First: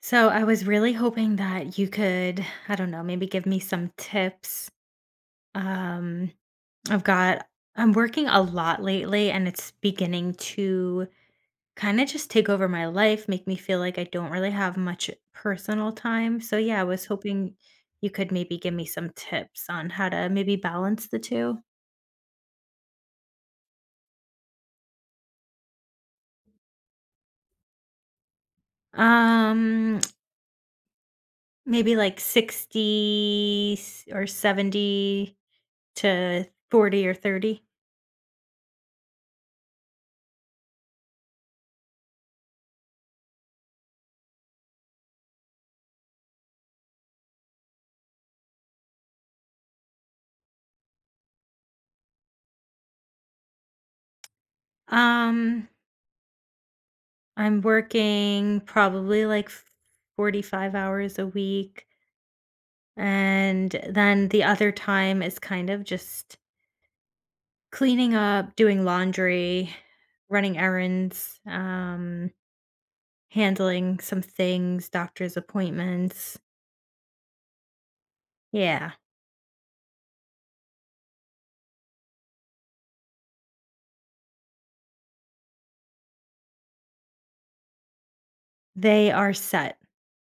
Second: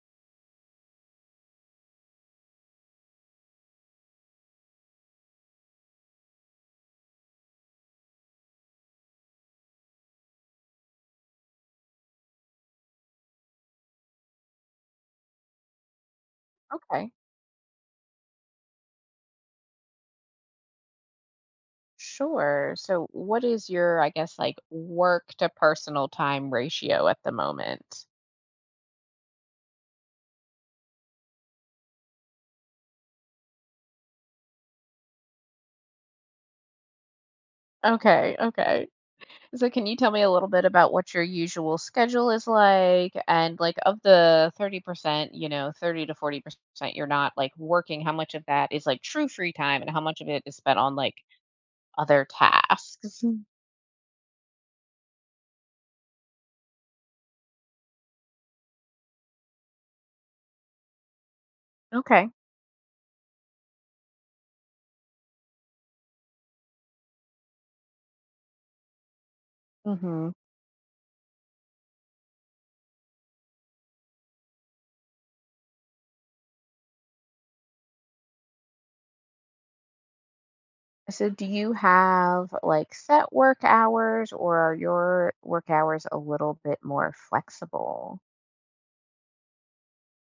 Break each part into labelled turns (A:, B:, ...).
A: So I was really hoping that you could, I don't know, maybe give me some tips. Um, I've got, I'm working a lot lately and it's beginning to kind of just take over my life, make me feel like I don't really have much personal time. So yeah, I was
B: Okay.
A: hoping you could maybe give me some tips on how to maybe balance the two.
B: Sure. So what is your, I guess, like work to personal time ratio at the moment?
A: Um, Maybe like 60 or 70 to 40 or 30.
B: Okay, okay. So can you tell me a little bit about what your usual schedule is like and like of the 30%, 30 to 40% you're not like working, how much of that is like true free time and how much of it is spent on like other tasks? Mhm.
A: Um, I'm working probably like 45 hours a week.
B: Okay.
A: And then the other time is kind of just cleaning up, doing laundry,
B: Mhm.
A: running errands, handling some things, doctor's appointments. Yeah,
B: So, do you have like set work hours or are your work hours a little bit more flexible?
A: they are set.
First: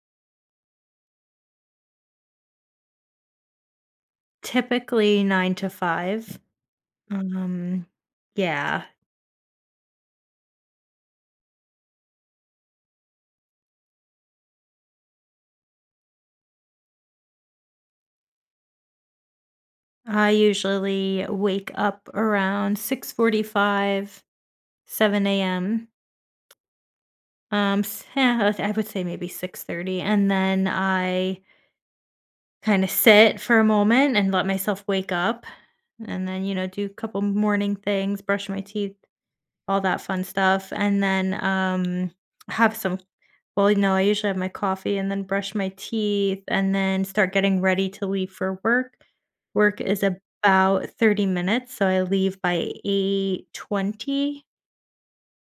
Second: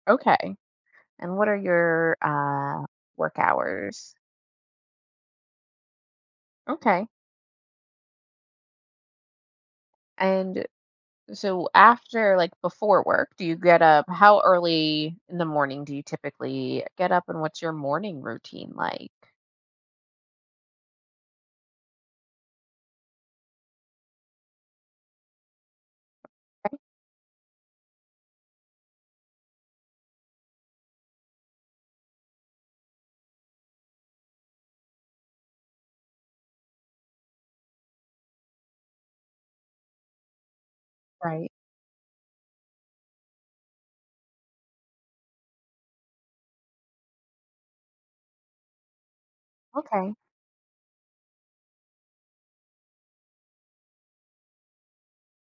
B: Okay. And what are your work hours?
A: Typically nine to five.
B: Okay.
A: Um, yeah,
B: And so, after like before work, do you get up? How early in the morning do you typically get up and what's your morning routine like?
A: I usually wake up around 6:45, 7 a.m. Yeah, I would say maybe 6:30 and then I kind of sit for a moment and let myself wake up and then, you know, do a couple morning things, brush my teeth, all that fun stuff and then
B: Right.
A: have some well, no, I usually have my coffee and then brush my teeth and then start getting ready to leave for work. Work is
B: Okay.
A: about 30 minutes, so I leave by 8:20.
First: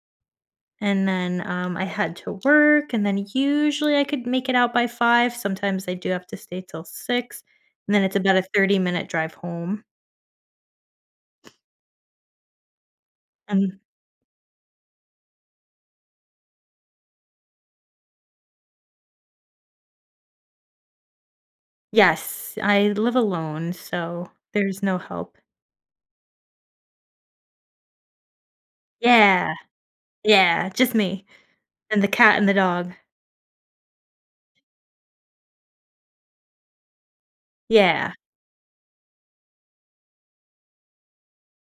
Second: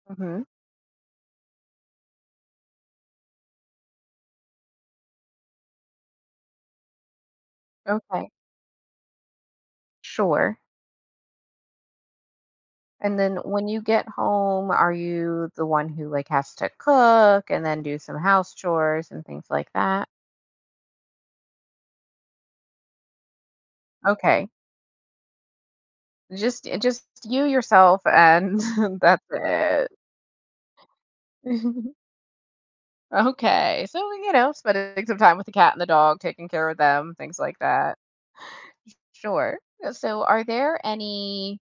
B: Mm-hmm.
A: And then, I had to work, and then usually I could make it out by 5, sometimes I do have to stay till 6, and then it's
B: Okay.
A: about a 30-minute drive home,
B: Sure. And then when
A: and
B: you get home, are you the one who like has to cook and then do some house chores and things like that?
A: Yes, I live alone, so
B: Okay.
A: there's no help.
B: Just you yourself and that's
A: Yeah,
B: it.
A: yeah, just me, and the cat and the dog.
B: Okay. So, you know, spending some time with the cat and the dog, taking care of them, things like that.
A: Yeah.
B: Sure. So, are there any,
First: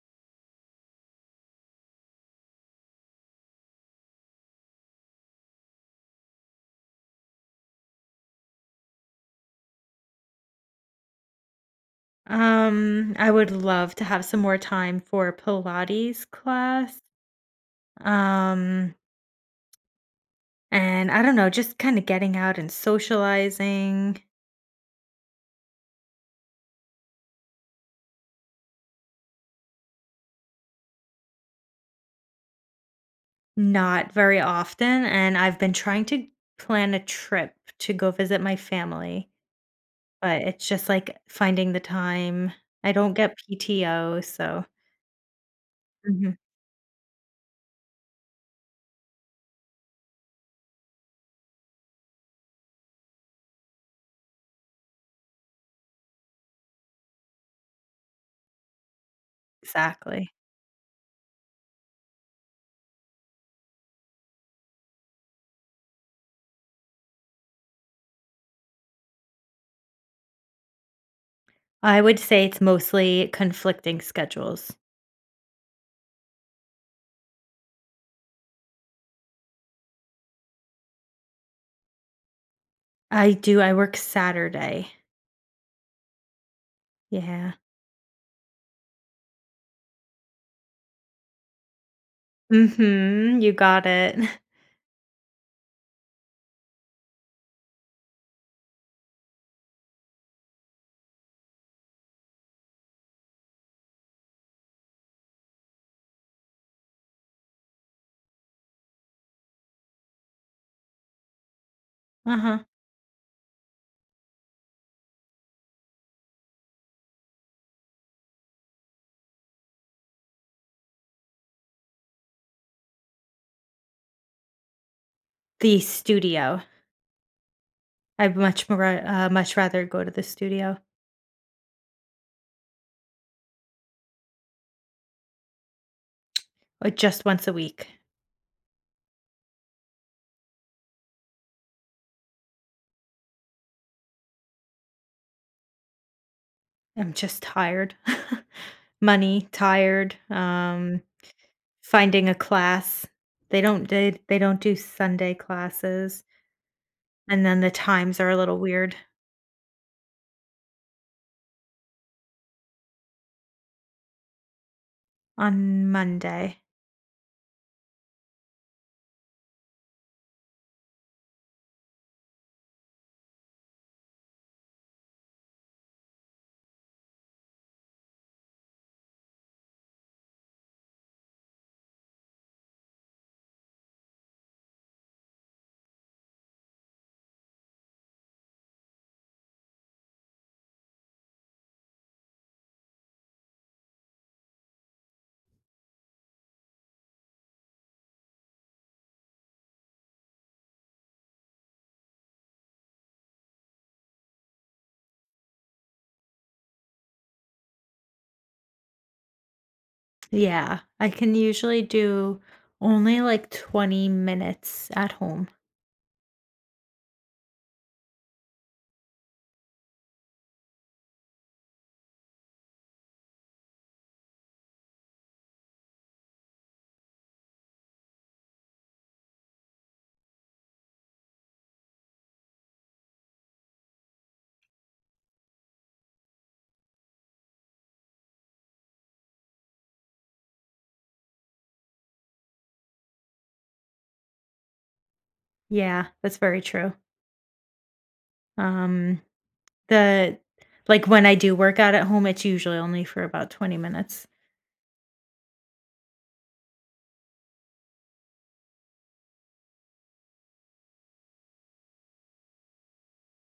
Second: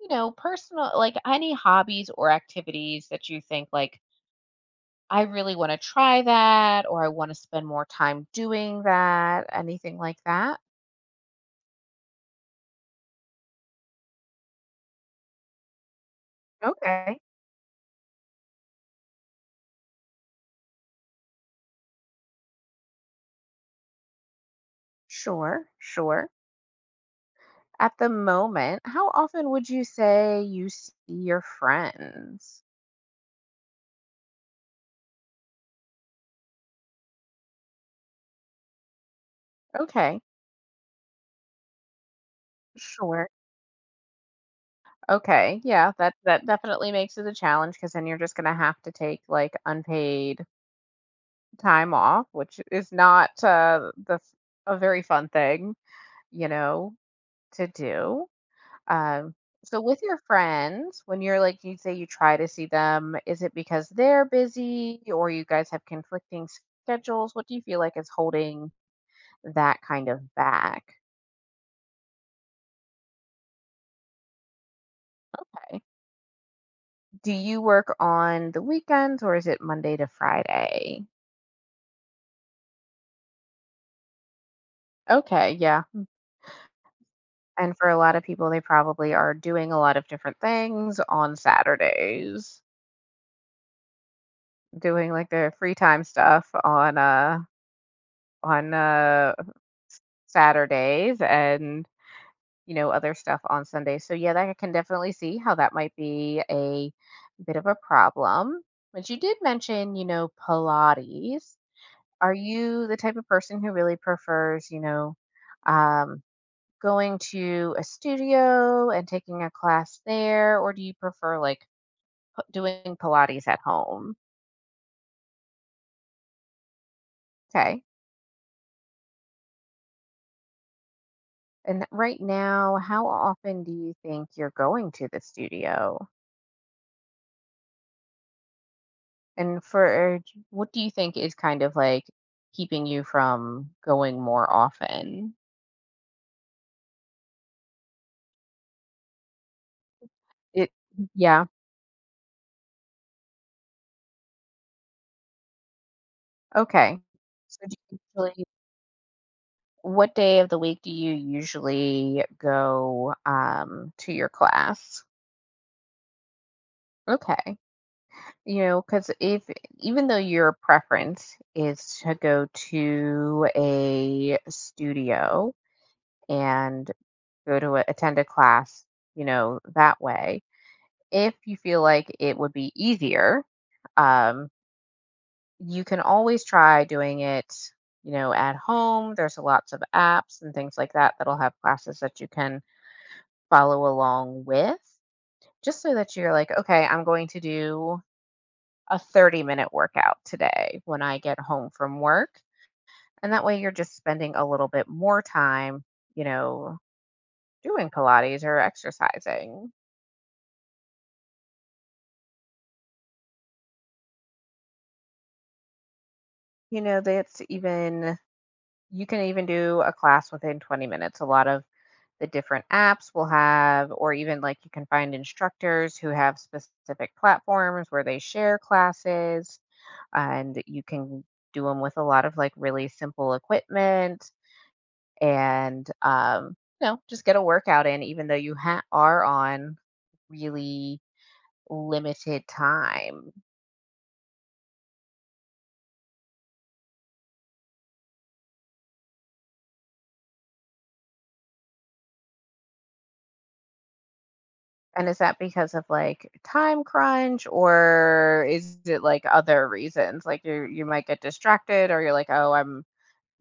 B: you know, personal, like any hobbies or activities that you think like I really want to try that or I want to spend more time doing that, anything like that?
A: I would love to have some more time for Pilates class,
B: Okay.
A: um, and I don't know, just kinda getting out and socializing.
B: Sure, sure. At the moment, how often would you say you see your friends?
A: Not very often, and I've been trying to plan a trip to go visit my family,
B: Okay.
A: but it's just, like, finding the time. I don't
B: Sure.
A: get PTO, so.
B: Okay. Yeah, that
A: Mhm,
B: that definitely makes it a challenge because then you're just going to have to take like unpaid time off, which is not a very fun thing, you know, to do. Um, so with your
A: exactly.
B: friends, when you're like you say you try to see them, is it because they're busy or you guys have conflicting schedules? What do you feel like is holding that kind of back?
A: I would say it's mostly conflicting schedules.
B: Okay. Do you work on the weekends or is it Monday to Friday?
A: I do, I work Saturday.
B: Okay, yeah.
A: Yeah.
B: And for a lot of people, they probably are doing a lot of different things on Saturdays,
A: Mhm, you got it.
B: doing like their free time stuff on Saturdays and, you know, other stuff on Sunday. So yeah, that I can definitely see how that might be a bit of a problem. But you did mention Pilates. Are
A: Uh-huh.
B: you the type of person who really prefers, um, going to a studio and taking a class there, or do you prefer like doing Pilates at home?
A: The studio.
B: Okay.
A: I'd much rather go to the studio,
B: And right now, how often do you think you're going to the studio?
A: just once a week.
B: And for what do you think is kind of like keeping you from going more often?
A: I'm just tired. Money, tired,
B: It yeah,
A: finding a class. They don't do Sunday classes,
B: okay.
A: and then
B: So
A: the
B: do you
A: times are a
B: usually
A: little weird
B: what day of the week do you usually go to your class?
A: on Monday.
B: Okay. You know, because if even though your preference is to go to a studio and attend a class, that way. If you feel like it would be easier, um, you can always try doing it at home. There's lots of apps and things like that that'll have classes that you can follow along with, just so that you're like, okay, I'm going to do a 30-minute workout today when I get home from work. And that way you're just spending a little bit more time, you know, doing Pilates or exercising.
A: Yeah, I can usually do only, like, 20 minutes at home.
B: You know, you can even do a class within 20 minutes. A lot of the different apps will have, or even like you can find instructors who have specific platforms where they share classes, and you can do them with a lot of like really simple equipment and just get a workout in, even though you are on really limited time.
A: Yeah, that's very true. Um, the Like, when I do work out at home, it's usually only for about 20 minutes.
B: And is that because of like time crunch or is it like other reasons? Like you might get distracted or you're like, oh, I'm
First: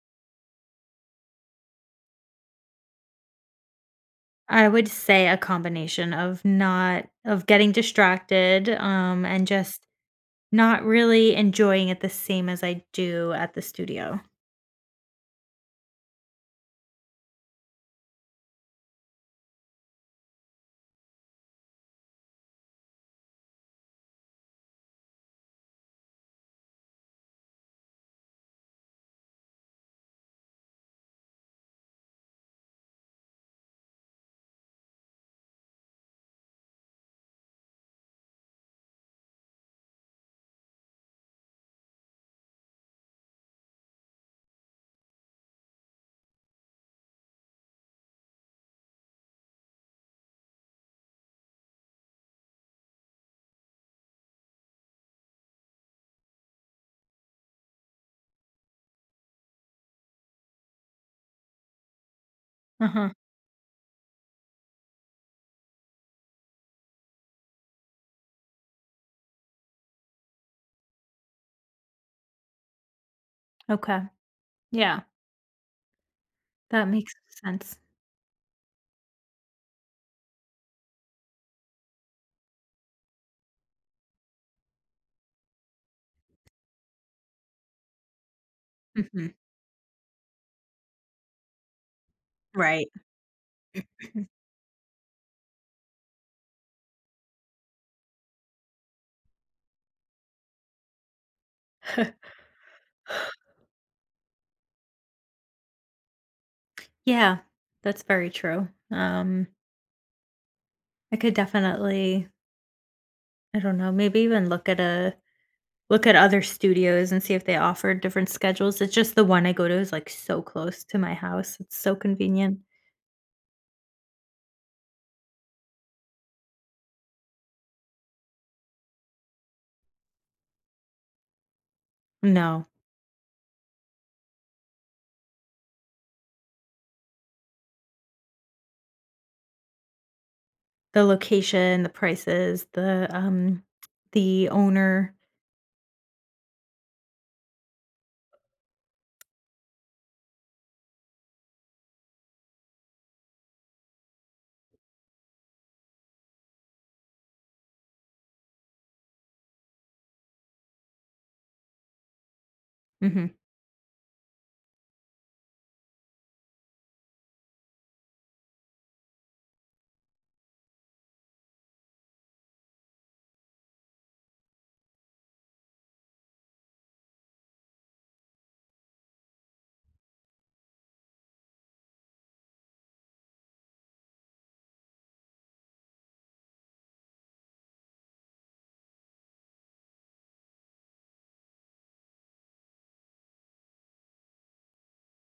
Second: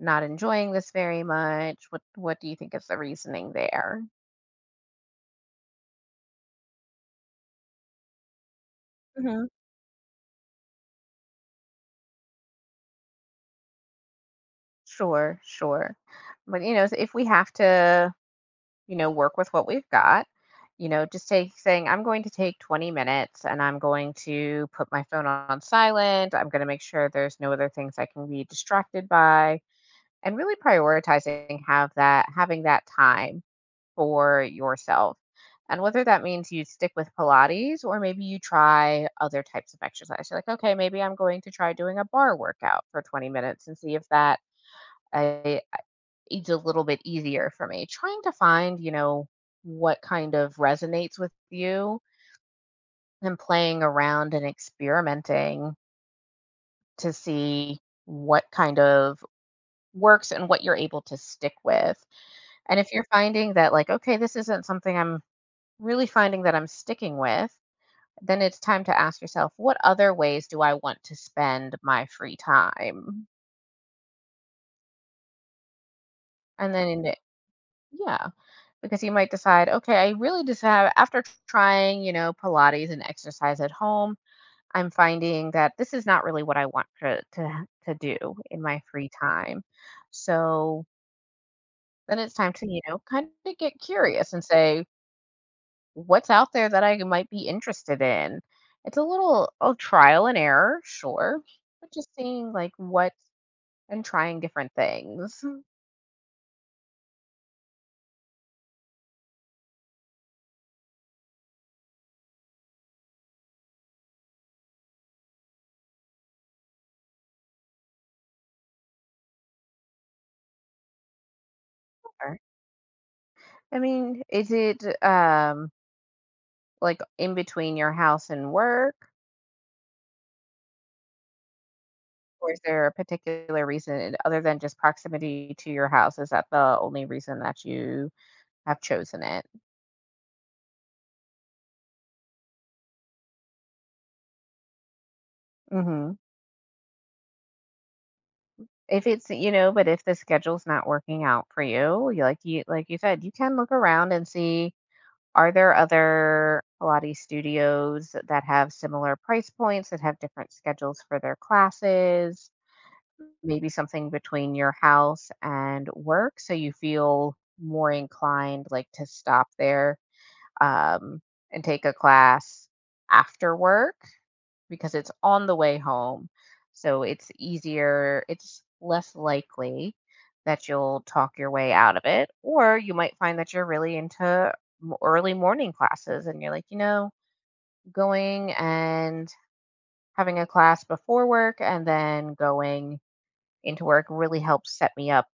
B: not enjoying this very much. What do you think is the reasoning there?
A: I would say a combination of not of getting distracted, and
B: Mhm.
A: just not really enjoying it the same as I do at the studio.
B: Sure, sure. But if we have to, work with what we've got, just take saying, I'm going to take 20 minutes and I'm going to put my phone on silent. I'm going to make sure there's no other things I can be distracted by and really prioritizing have that having that time for yourself. And whether that means you stick with Pilates or maybe you try other types of exercise. You're like, okay, maybe I'm going to try doing a bar workout for 20 minutes and see if that uh, is a little bit easier for me. Trying to find what kind of resonates with you and playing around and experimenting to see what kind of works and what you're able to stick with. And if you're
A: Uh-huh.
B: finding that, like, okay, this isn't something I'm really finding that I'm sticking with, then it's time to ask yourself, what other ways do I want to spend my free time?
A: Okay. Yeah,
B: And
A: that
B: then,
A: makes sense.
B: yeah, because you might decide, okay, I really just have, after trying, Pilates and exercise at home, I'm finding that this is not really what I want to do in my free
A: Mhm.
B: time. So then it's time to, you
A: Right.
B: know, kind of get curious and say, what's out there that I might be interested in? It's a trial and error, sure, but just seeing like what. And trying different things.
A: Yeah, that's very true. Um, I could definitely, I don't know, maybe even look at other studios and see if they offer different schedules. It's just the one I go to is, like, so close to my house. It's so
B: Or
A: convenient.
B: I mean, is it, like, in between your house and work? Or is
A: No,
B: there a particular reason other than just proximity to your house? Is that the only reason that you have chosen it?
A: the location, the prices, the owner.
B: Mhm. If it's you know, but if the schedule's not working out for you, like you said, you can look around and see, are there other Pilates studios that have similar price points, that have different schedules for their classes?
A: Mhm.
B: Maybe something between your house and work so you feel more inclined like to stop there, um, and take a class after work, because it's on the way home, so it's easier, it's less likely that you'll talk your way out of it. Or you might find that you're really into early morning classes and you're like, going and having a class before work and then going into work really helps set me up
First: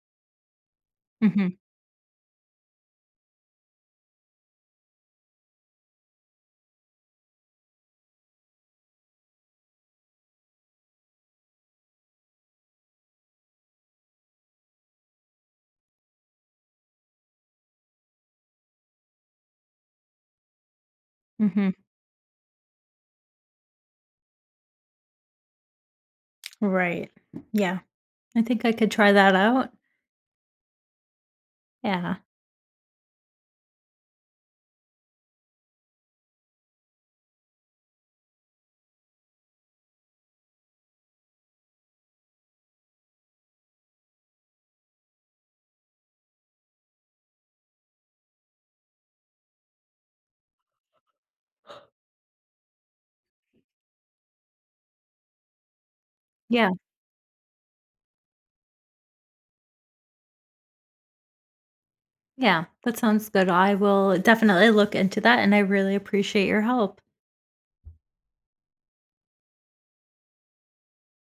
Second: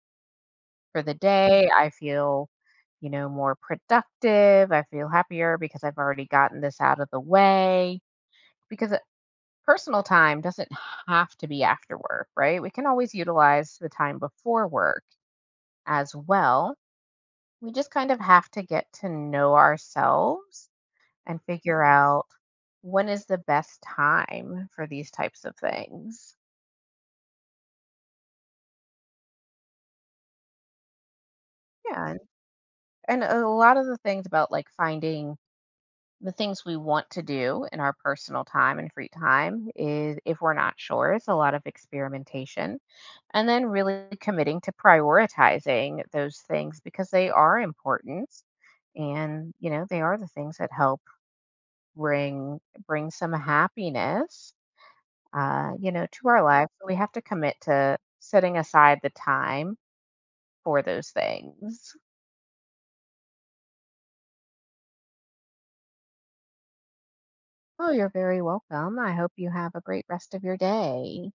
B: for the
A: Mhm.
B: day. I feel, more productive. I feel happier because I've already gotten this out of the way. Because it- personal time doesn't have to be after work, right? We can always utilize the time before work as well. We just kind of have to get to know ourselves and
A: Mhm.
B: figure out when is the best time for these types of things.
A: Right. Yeah. I think I could try that out.
B: Yeah.
A: Yeah.
B: And a lot of the things about like finding the things we want to do in our personal time and free time is if we're not sure it's a lot of experimentation, and then really committing to prioritizing those things because they are important, and you know they are the things that help bring bring some happiness, to our
A: Yeah.
B: lives. So we have to commit to setting aside the time for those things.
A: Yeah. That sounds good. I will definitely look into that and I really appreciate your help.
B: Oh, you're very welcome. I hope you have a great rest of your day.